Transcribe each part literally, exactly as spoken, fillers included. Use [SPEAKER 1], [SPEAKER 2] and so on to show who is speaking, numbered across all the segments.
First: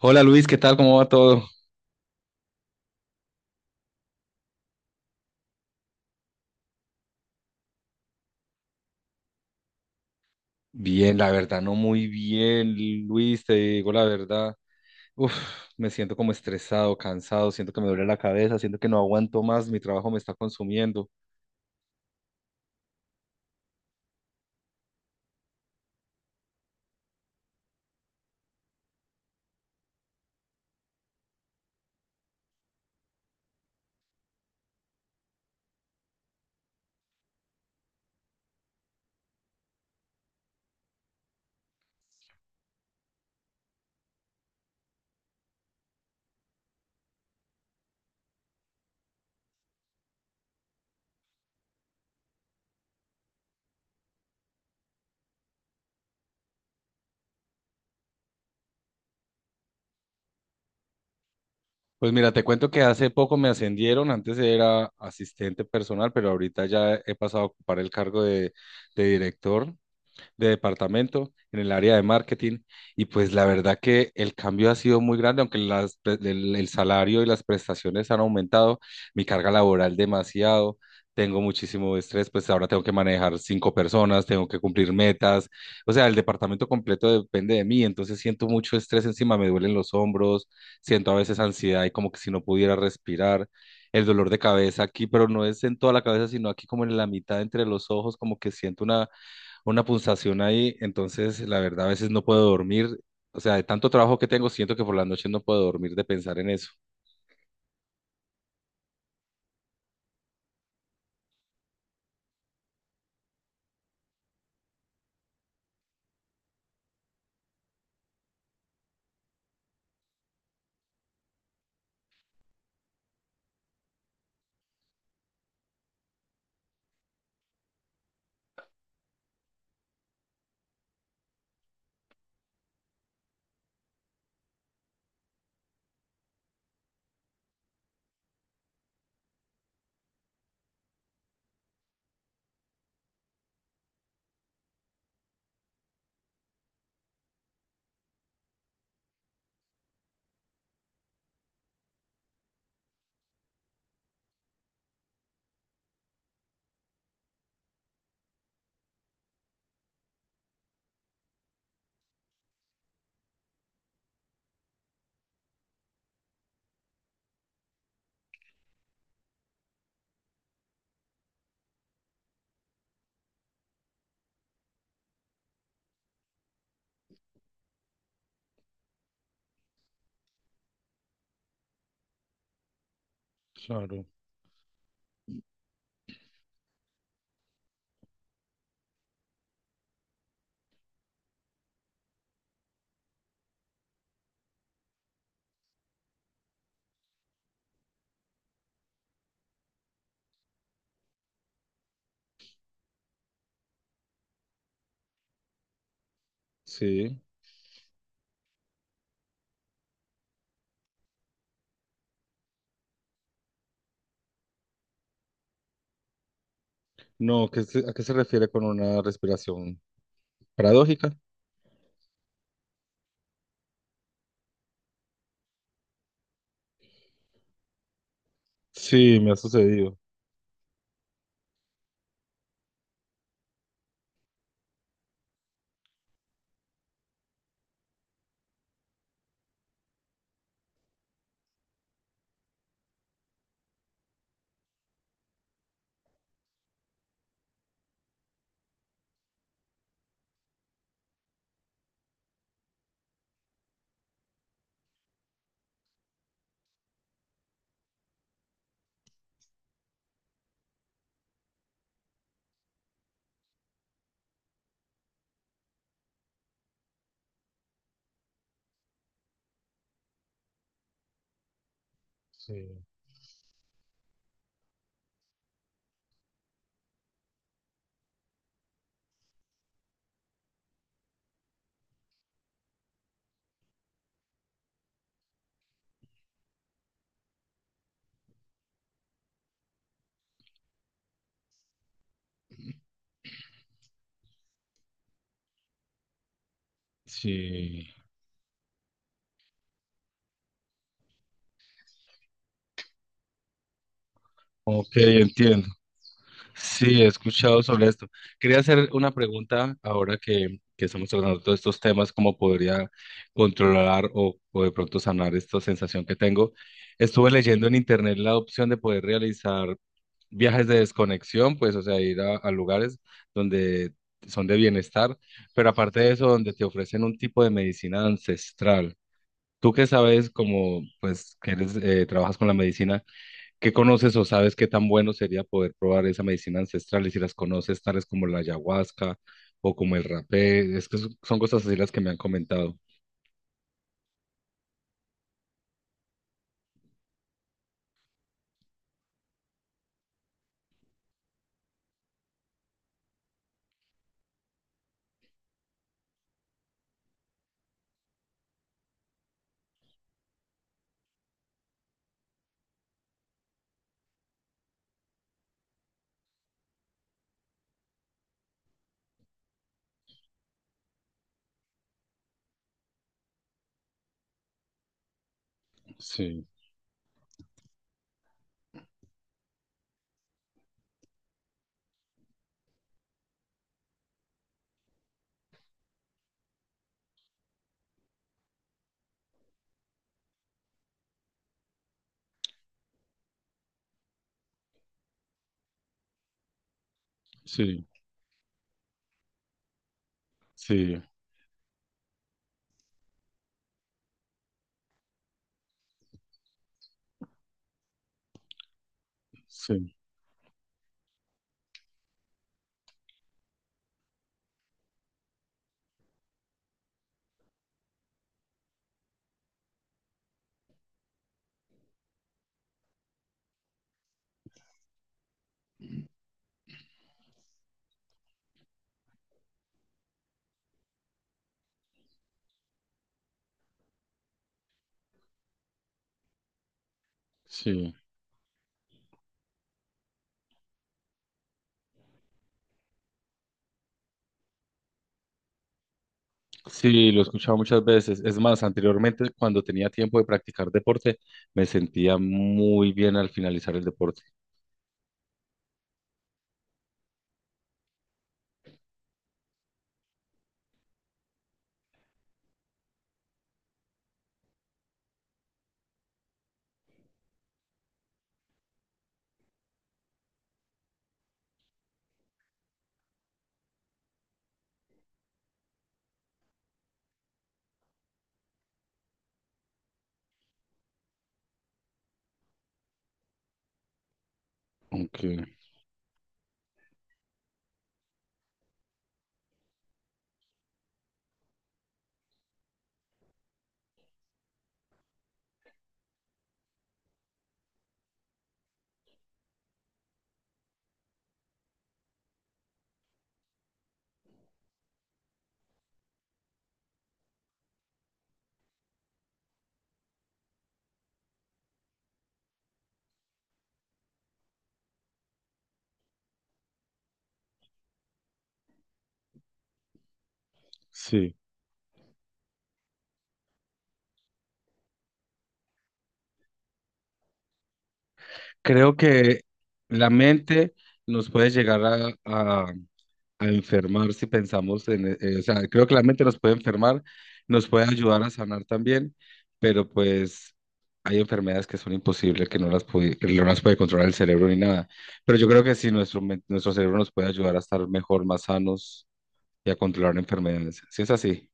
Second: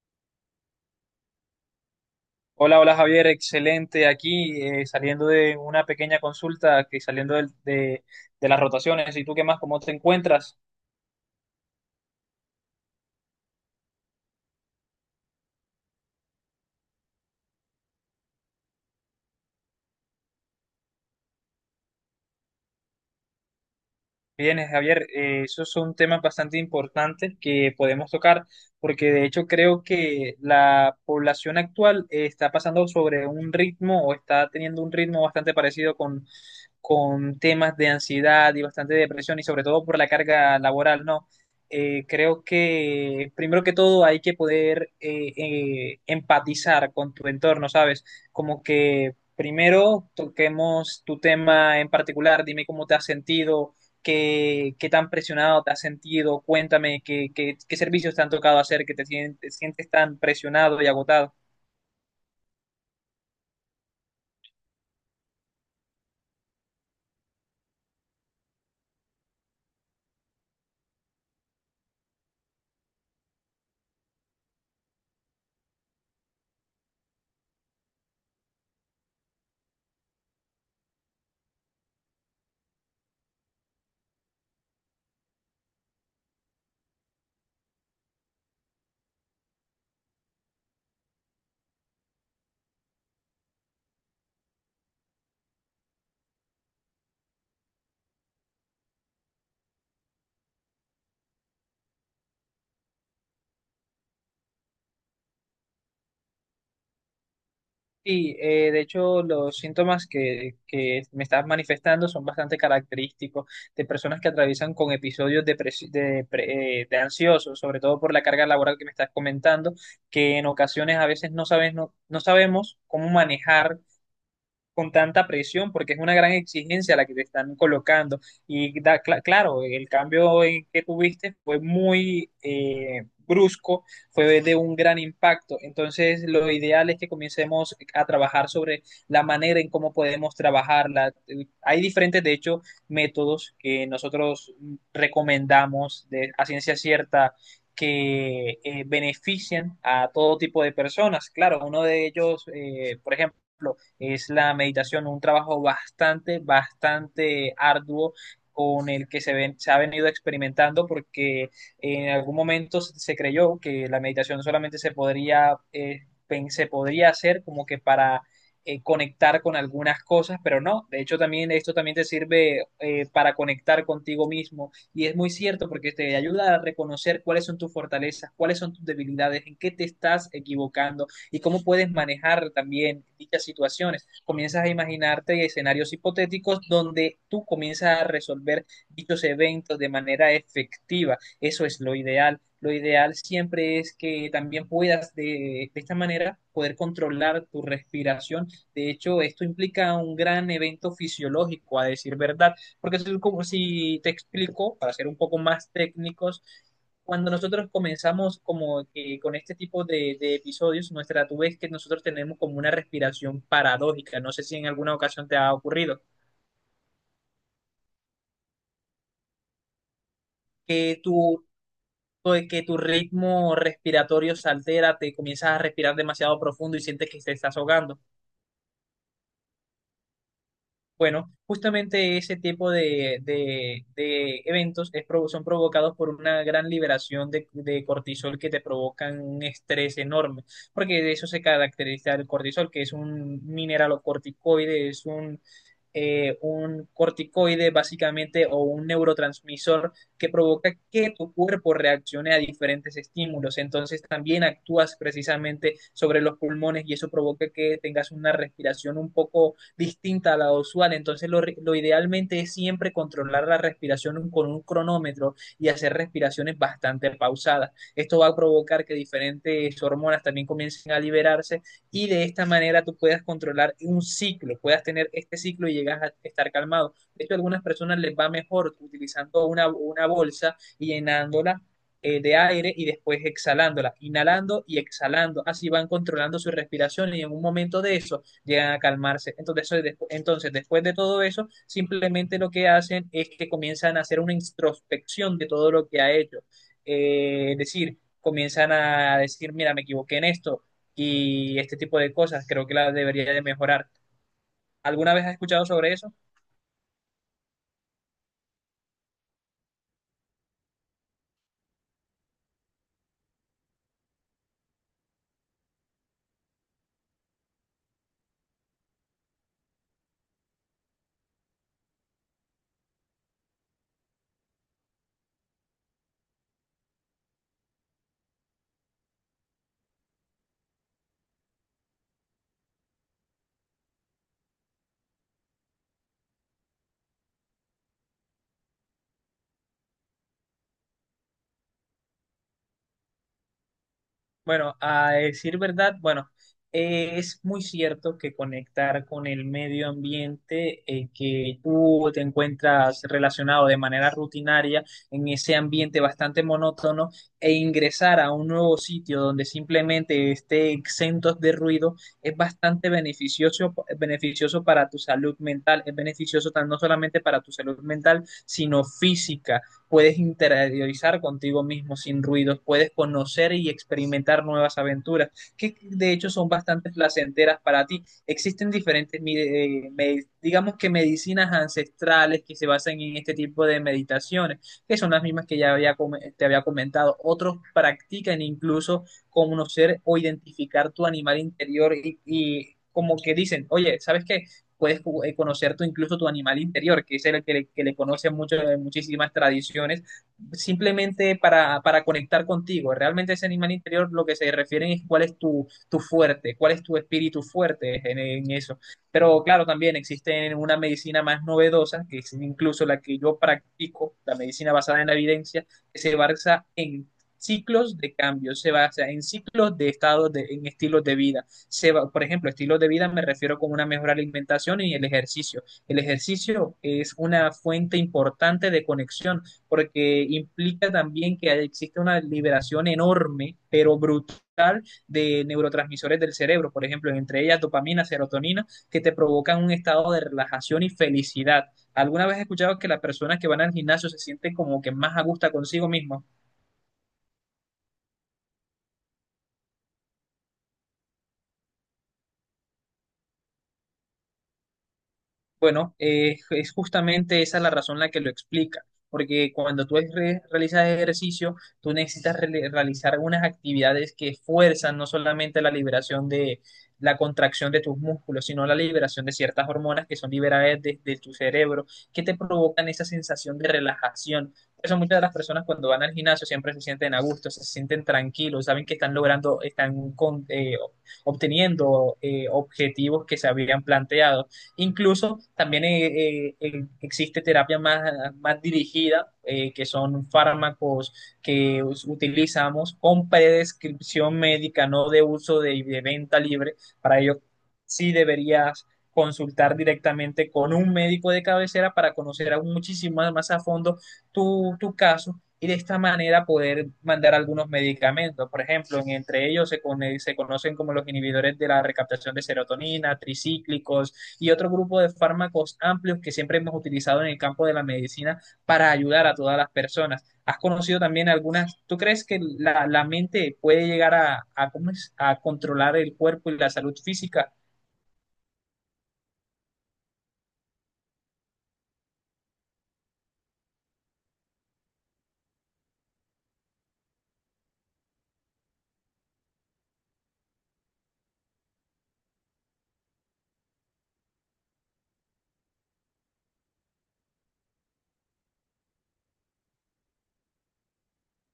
[SPEAKER 1] Hola Luis, ¿qué tal? ¿Cómo va todo?
[SPEAKER 2] Hola, hola Javier, excelente. Aquí eh, saliendo de una pequeña consulta, que saliendo del- de, de las rotaciones. ¿Y tú qué más? ¿Cómo te encuentras?
[SPEAKER 1] Bien, la verdad, no muy bien, Luis, te digo la verdad. Uf, Me siento como estresado, cansado, siento que me duele la cabeza, siento que no aguanto más, mi trabajo me está consumiendo.
[SPEAKER 2] Bien, Javier, eh, esos son temas bastante importantes que podemos tocar, porque de hecho creo que la población actual eh, está pasando sobre un ritmo o está teniendo un ritmo bastante parecido con, con temas de ansiedad y bastante depresión y sobre todo por la carga laboral, ¿no? Eh, creo que primero que todo hay que poder eh, eh, empatizar con tu entorno, ¿sabes? Como que primero toquemos tu tema en particular, dime cómo te has sentido. ¿Qué, qué tan presionado te has sentido? Cuéntame qué, qué, qué servicios te han tocado hacer que te sientes, sientes tan presionado y agotado.
[SPEAKER 1] Pues mira, te cuento que hace poco me ascendieron, antes era asistente personal, pero ahorita ya he pasado a ocupar el cargo de, de director de departamento en el área de marketing, y pues la verdad que el cambio ha sido muy grande, aunque las pre- el, el salario y las prestaciones han aumentado, mi carga laboral demasiado. Tengo muchísimo estrés, pues ahora tengo que manejar cinco personas, tengo que cumplir metas, o sea, el departamento completo depende de mí, entonces siento mucho estrés encima, me duelen los hombros, siento a veces ansiedad y como que si no pudiera respirar, el dolor de cabeza aquí, pero no es en toda la cabeza, sino aquí como en la mitad entre los ojos, como que siento una una pulsación ahí, entonces la verdad a veces no puedo dormir. O sea, de tanto trabajo que tengo, siento que por la noche no puedo dormir de pensar en eso.
[SPEAKER 2] Sí, eh, de hecho los síntomas que, que me estás manifestando son bastante característicos de personas que atraviesan con episodios de, pres- de, pre- eh, de ansiosos, sobre todo por la carga laboral que me estás comentando, que en ocasiones a veces no sabes, no, no sabemos cómo manejar con tanta presión, porque es una gran exigencia la que te están colocando. Y da- cla- claro, el cambio en que tuviste fue muy eh, brusco, fue de un gran impacto. Entonces, lo ideal es que comencemos a trabajar sobre la manera en cómo podemos trabajarla. Hay diferentes, de hecho, métodos que nosotros recomendamos de, a ciencia cierta, que eh, benefician a todo tipo de personas. Claro, uno de ellos, eh, por ejemplo, es la meditación, un trabajo bastante, bastante arduo con el que se, ven- se ha venido experimentando porque en algún momento se, creyó que la meditación solamente se podría, eh, se podría hacer como que para eh, conectar con algunas cosas, pero no, de hecho también esto también te sirve eh, para conectar contigo mismo y es muy cierto porque te ayuda a reconocer cuáles son tus fortalezas, cuáles son tus debilidades, en qué te estás equivocando y cómo puedes manejar también dichas
[SPEAKER 1] Claro,
[SPEAKER 2] situaciones. Comienzas a imaginarte escenarios hipotéticos donde tú comienzas a resolver dichos eventos de manera efectiva. Eso es lo ideal. Lo ideal siempre es que también puedas de, de esta manera poder controlar tu respiración. De hecho, esto implica un gran evento fisiológico, a decir verdad, porque es como si te explico, para ser un poco más técnicos,
[SPEAKER 1] sí.
[SPEAKER 2] cuando nosotros comenzamos como que con este tipo de, de episodios, nuestra tú ves que nosotros tenemos como una respiración paradójica. No sé si en alguna ocasión te ha ocurrido
[SPEAKER 1] No, ¿qué se- ¿a qué se refiere con una respiración
[SPEAKER 2] que
[SPEAKER 1] paradójica?
[SPEAKER 2] tu, pues, que tu ritmo respiratorio se altera, te comienzas a respirar demasiado profundo y sientes que te estás ahogando.
[SPEAKER 1] Sí, me ha sucedido.
[SPEAKER 2] Bueno, justamente ese tipo de, de- de eventos es provo- son provocados por una gran liberación de, de cortisol que te provocan un estrés enorme, porque de eso se caracteriza el cortisol, que es un mineralocorticoide, es un eh, un corticoide básicamente o un neurotransmisor que provoca que tu cuerpo reaccione a diferentes estímulos. Entonces también actúas precisamente sobre los pulmones y eso provoca que tengas una respiración un poco distinta a la usual. Entonces lo, lo idealmente es siempre controlar la respiración con un cronómetro y hacer respiraciones bastante pausadas. Esto va a provocar que diferentes hormonas también comiencen a liberarse y de esta
[SPEAKER 1] Sí.
[SPEAKER 2] manera tú puedas controlar un ciclo, puedas tener este ciclo y llegas a estar calmado. De hecho, a algunas personas les va mejor utilizando una, una bolsa y llenándola eh, de aire y después exhalándola, inhalando y exhalando. Así van controlando su respiración y en un momento de eso llegan a calmarse. Entonces, después, entonces después de todo eso, simplemente lo que hacen es que comienzan a hacer una introspección de todo lo que ha hecho. Eh, es
[SPEAKER 1] Sí.
[SPEAKER 2] decir, comienzan a decir, mira, me equivoqué en esto, y este tipo de cosas. Creo que la debería de mejorar.
[SPEAKER 1] Ok,
[SPEAKER 2] ¿Alguna vez has escuchado
[SPEAKER 1] entiendo.
[SPEAKER 2] sobre eso?
[SPEAKER 1] Sí, he escuchado sobre esto. Quería hacer una pregunta ahora que, que estamos tratando todos estos temas, cómo podría controlar o, o de pronto sanar esta sensación que tengo. Estuve leyendo en internet la opción de poder realizar viajes de desconexión, pues, o sea, ir a, a lugares donde son de bienestar, pero aparte de eso, donde te ofrecen un tipo de medicina ancestral. Tú que sabes, como, pues, que eres, eh, trabajas con la medicina. ¿Qué conoces o sabes qué tan bueno sería poder probar esa medicina ancestral, y si las conoces, tales como la ayahuasca o como el rapé? Es que son son cosas así las que me han comentado.
[SPEAKER 2] Bueno, a decir verdad, bueno, eh, es muy cierto que conectar con el medio ambiente eh, que tú te encuentras relacionado de manera rutinaria en ese ambiente bastante monótono e ingresar a un nuevo sitio donde simplemente esté exentos de ruido es bastante beneficioso, beneficioso para tu salud mental, es beneficioso tan- no solamente para tu salud mental, sino física, puedes interiorizar contigo mismo sin ruidos, puedes conocer y experimentar nuevas aventuras, que de hecho
[SPEAKER 1] Sí,
[SPEAKER 2] son bastante placenteras para ti. Existen diferentes, eh, me- digamos que medicinas ancestrales que se basan en este tipo de meditaciones, que son las mismas que ya había, com- te había comentado. Otros practican incluso conocer o identificar tu animal interior y, y como que dicen, oye, ¿sabes qué? Puedes conocer tu, incluso tu animal interior, que es el que le, que
[SPEAKER 1] sí,
[SPEAKER 2] le conoce mucho, eh, muchísimas tradiciones,
[SPEAKER 1] sí,
[SPEAKER 2] simplemente para, para conectar contigo. Realmente ese animal interior lo que se refieren es cuál es tu, tu fuerte, cuál es tu espíritu fuerte en, en, eso. Pero claro,
[SPEAKER 1] sí,
[SPEAKER 2] también existe una medicina más novedosa, que es incluso la que yo practico, la medicina basada en la evidencia, que se basa en ciclos de cambio, se basa en ciclos de estados, de, en estilos de vida se va, por ejemplo, estilo de vida me refiero con una mejor alimentación y el ejercicio. El ejercicio es una fuente importante de conexión porque implica también que existe una liberación enorme, pero brutal de neurotransmisores del cerebro, por ejemplo, entre ellas
[SPEAKER 1] sí.
[SPEAKER 2] dopamina, serotonina, que te provocan un estado de relajación y felicidad. ¿Alguna vez has escuchado que las personas que van al gimnasio se sienten como que más a gusto consigo mismas?
[SPEAKER 1] Sí, lo he escuchado muchas veces. Es más, anteriormente, cuando tenía tiempo de practicar deporte, me sentía muy bien al finalizar el deporte.
[SPEAKER 2] Bueno, eh, es justamente esa la razón la que lo explica, porque cuando tú re- realizas ejercicio, tú necesitas rele- realizar unas actividades que fuerzan no solamente la liberación de la contracción de tus músculos, sino la liberación de ciertas hormonas que son liberadas desde tu cerebro, que te provocan esa sensación de relajación. Por eso muchas de las personas cuando van al gimnasio siempre se sienten a gusto, se sienten tranquilos, saben que están logrando, están con- eh, obteniendo eh, objetivos que se habían planteado.
[SPEAKER 1] Aunque,
[SPEAKER 2] Incluso también eh, eh, eh, existe terapia más, más dirigida, eh, que son fármacos que us- utilizamos con prescripción médica, no de uso de, de venta libre. Para ello, sí deberías consultar directamente con un médico de cabecera para conocer aún muchísimo más a fondo tu, tu caso y de esta manera poder mandar algunos medicamentos. Por ejemplo, entre ellos se, con, se, conocen como los inhibidores de la recaptación de serotonina, tricíclicos y otro grupo de fármacos amplios que siempre hemos utilizado en el campo de la medicina para ayudar a todas las personas. ¿Has conocido también
[SPEAKER 1] sí.
[SPEAKER 2] algunas? ¿Tú crees que la, la mente puede llegar a, a, cómo es, a controlar el cuerpo y la salud física?
[SPEAKER 1] Creo que la mente nos puede llegar a, a- a enfermar si pensamos en, eh, eh, o sea, creo que la mente nos puede enfermar, nos puede ayudar a sanar también, pero pues hay enfermedades que son imposibles, que no las puede, que no las puede controlar el cerebro ni nada. Pero yo creo que sí, nuestro, men- nuestro cerebro nos puede ayudar a estar mejor, más sanos y a controlar enfermedades. ¿Si es así?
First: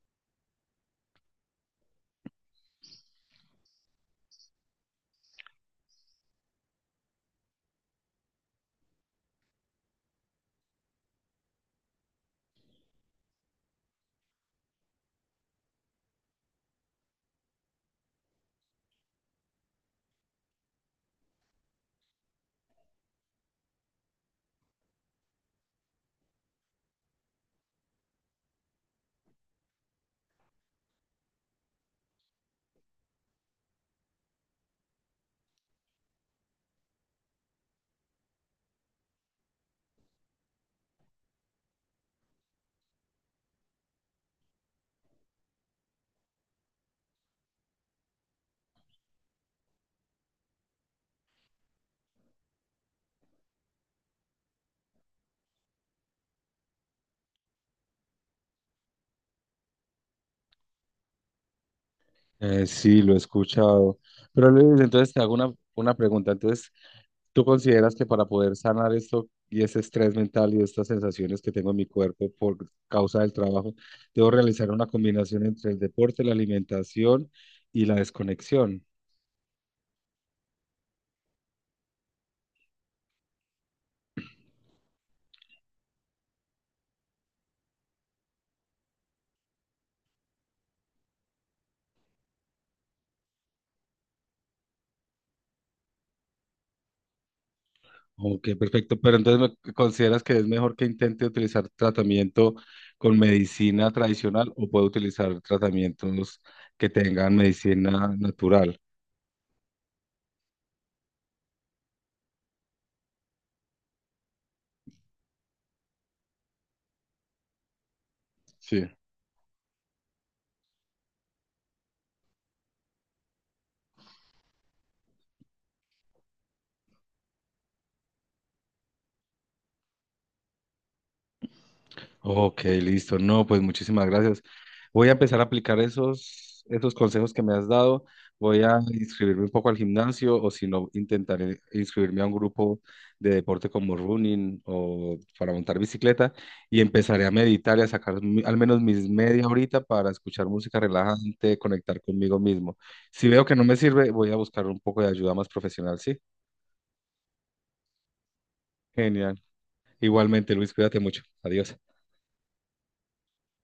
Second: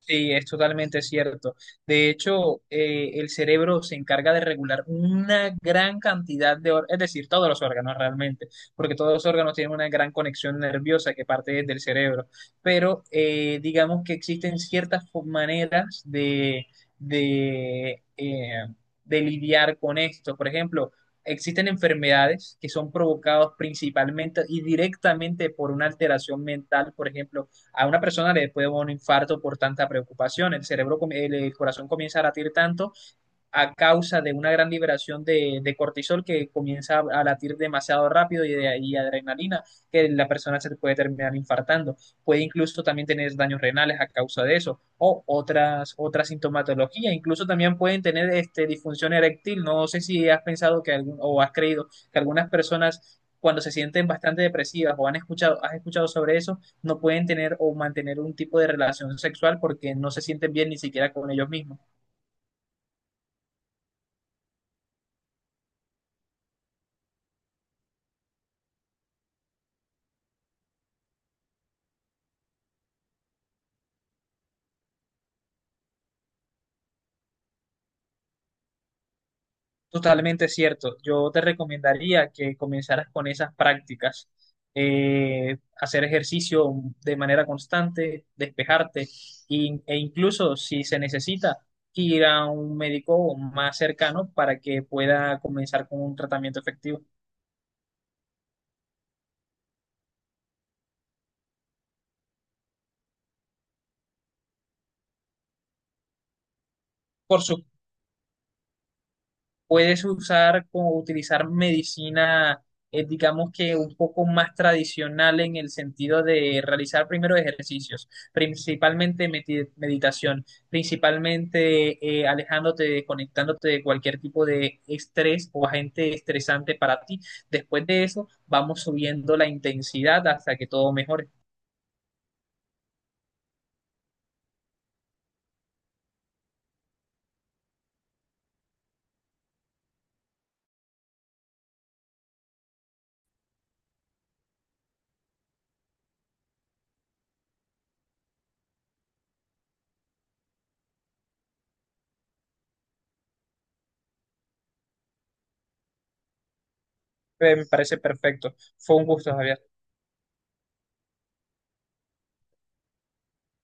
[SPEAKER 2] Sí, es totalmente cierto. De hecho, eh, el cerebro se encarga de regular una gran cantidad de órganos, es decir, todos los órganos realmente, porque todos los órganos tienen una gran conexión nerviosa que parte desde el cerebro. Pero eh, digamos que existen ciertas fo- maneras de, de, eh, de lidiar con esto. Por ejemplo, existen enfermedades que son provocadas principalmente y directamente por una alteración mental, por ejemplo a una persona le puede dar un infarto por tanta preocupación, el cerebro, el corazón comienza a latir tanto a causa de una gran liberación de, de cortisol que comienza a, a latir demasiado rápido y, de, y adrenalina, que la persona se puede terminar infartando. Puede incluso también tener daños renales a causa de eso o otras, otra sintomatología. Incluso también pueden tener este, disfunción eréctil. No sé si has pensado que algún, o has creído que algunas personas cuando se sienten bastante depresivas o han escuchado, has escuchado sobre eso, no pueden tener o mantener un tipo de relación sexual porque no se sienten bien ni siquiera con ellos mismos.
[SPEAKER 1] Eh, sí, lo he escuchado. Pero Luis, entonces te hago una, una pregunta. Entonces, ¿tú consideras que para poder sanar esto y ese estrés mental y estas sensaciones que tengo en mi cuerpo por causa del trabajo, debo realizar una combinación entre el deporte, la alimentación y la desconexión?
[SPEAKER 2] Totalmente cierto. Yo te recomendaría que comenzaras con esas prácticas. Eh, hacer ejercicio de manera constante, despejarte y- e incluso si se necesita ir a un médico más cercano para que pueda comenzar con un tratamiento efectivo.
[SPEAKER 1] Ok, perfecto. Pero entonces, ¿me ¿consideras que es mejor que intente utilizar tratamiento con medicina tradicional, o puedo utilizar tratamientos que tengan
[SPEAKER 2] Por su-
[SPEAKER 1] medicina natural?
[SPEAKER 2] puedes usar como utilizar medicina, eh, digamos que un poco más tradicional en el sentido de realizar primero ejercicios,
[SPEAKER 1] Sí.
[SPEAKER 2] principalmente meti- meditación, principalmente eh, alejándote, desconectándote de cualquier tipo de estrés o agente estresante para ti. Después de eso, vamos subiendo la intensidad hasta que todo mejore.
[SPEAKER 1] Ok, listo. No, pues muchísimas gracias. Voy a empezar a aplicar esos, esos consejos que me has dado. Voy a inscribirme un poco al gimnasio o, si no, intentaré inscribirme a un grupo de deporte como running o para montar bicicleta, y empezaré a meditar y a sacar mi- al menos mis media horita para escuchar música relajante, conectar conmigo mismo. Si veo que no me sirve, voy a buscar un poco de ayuda más profesional, ¿sí?
[SPEAKER 2] Eh, Me parece perfecto. Fue un gusto,
[SPEAKER 1] Genial.
[SPEAKER 2] Javier.
[SPEAKER 1] Igualmente, Luis, cuídate mucho. Adiós.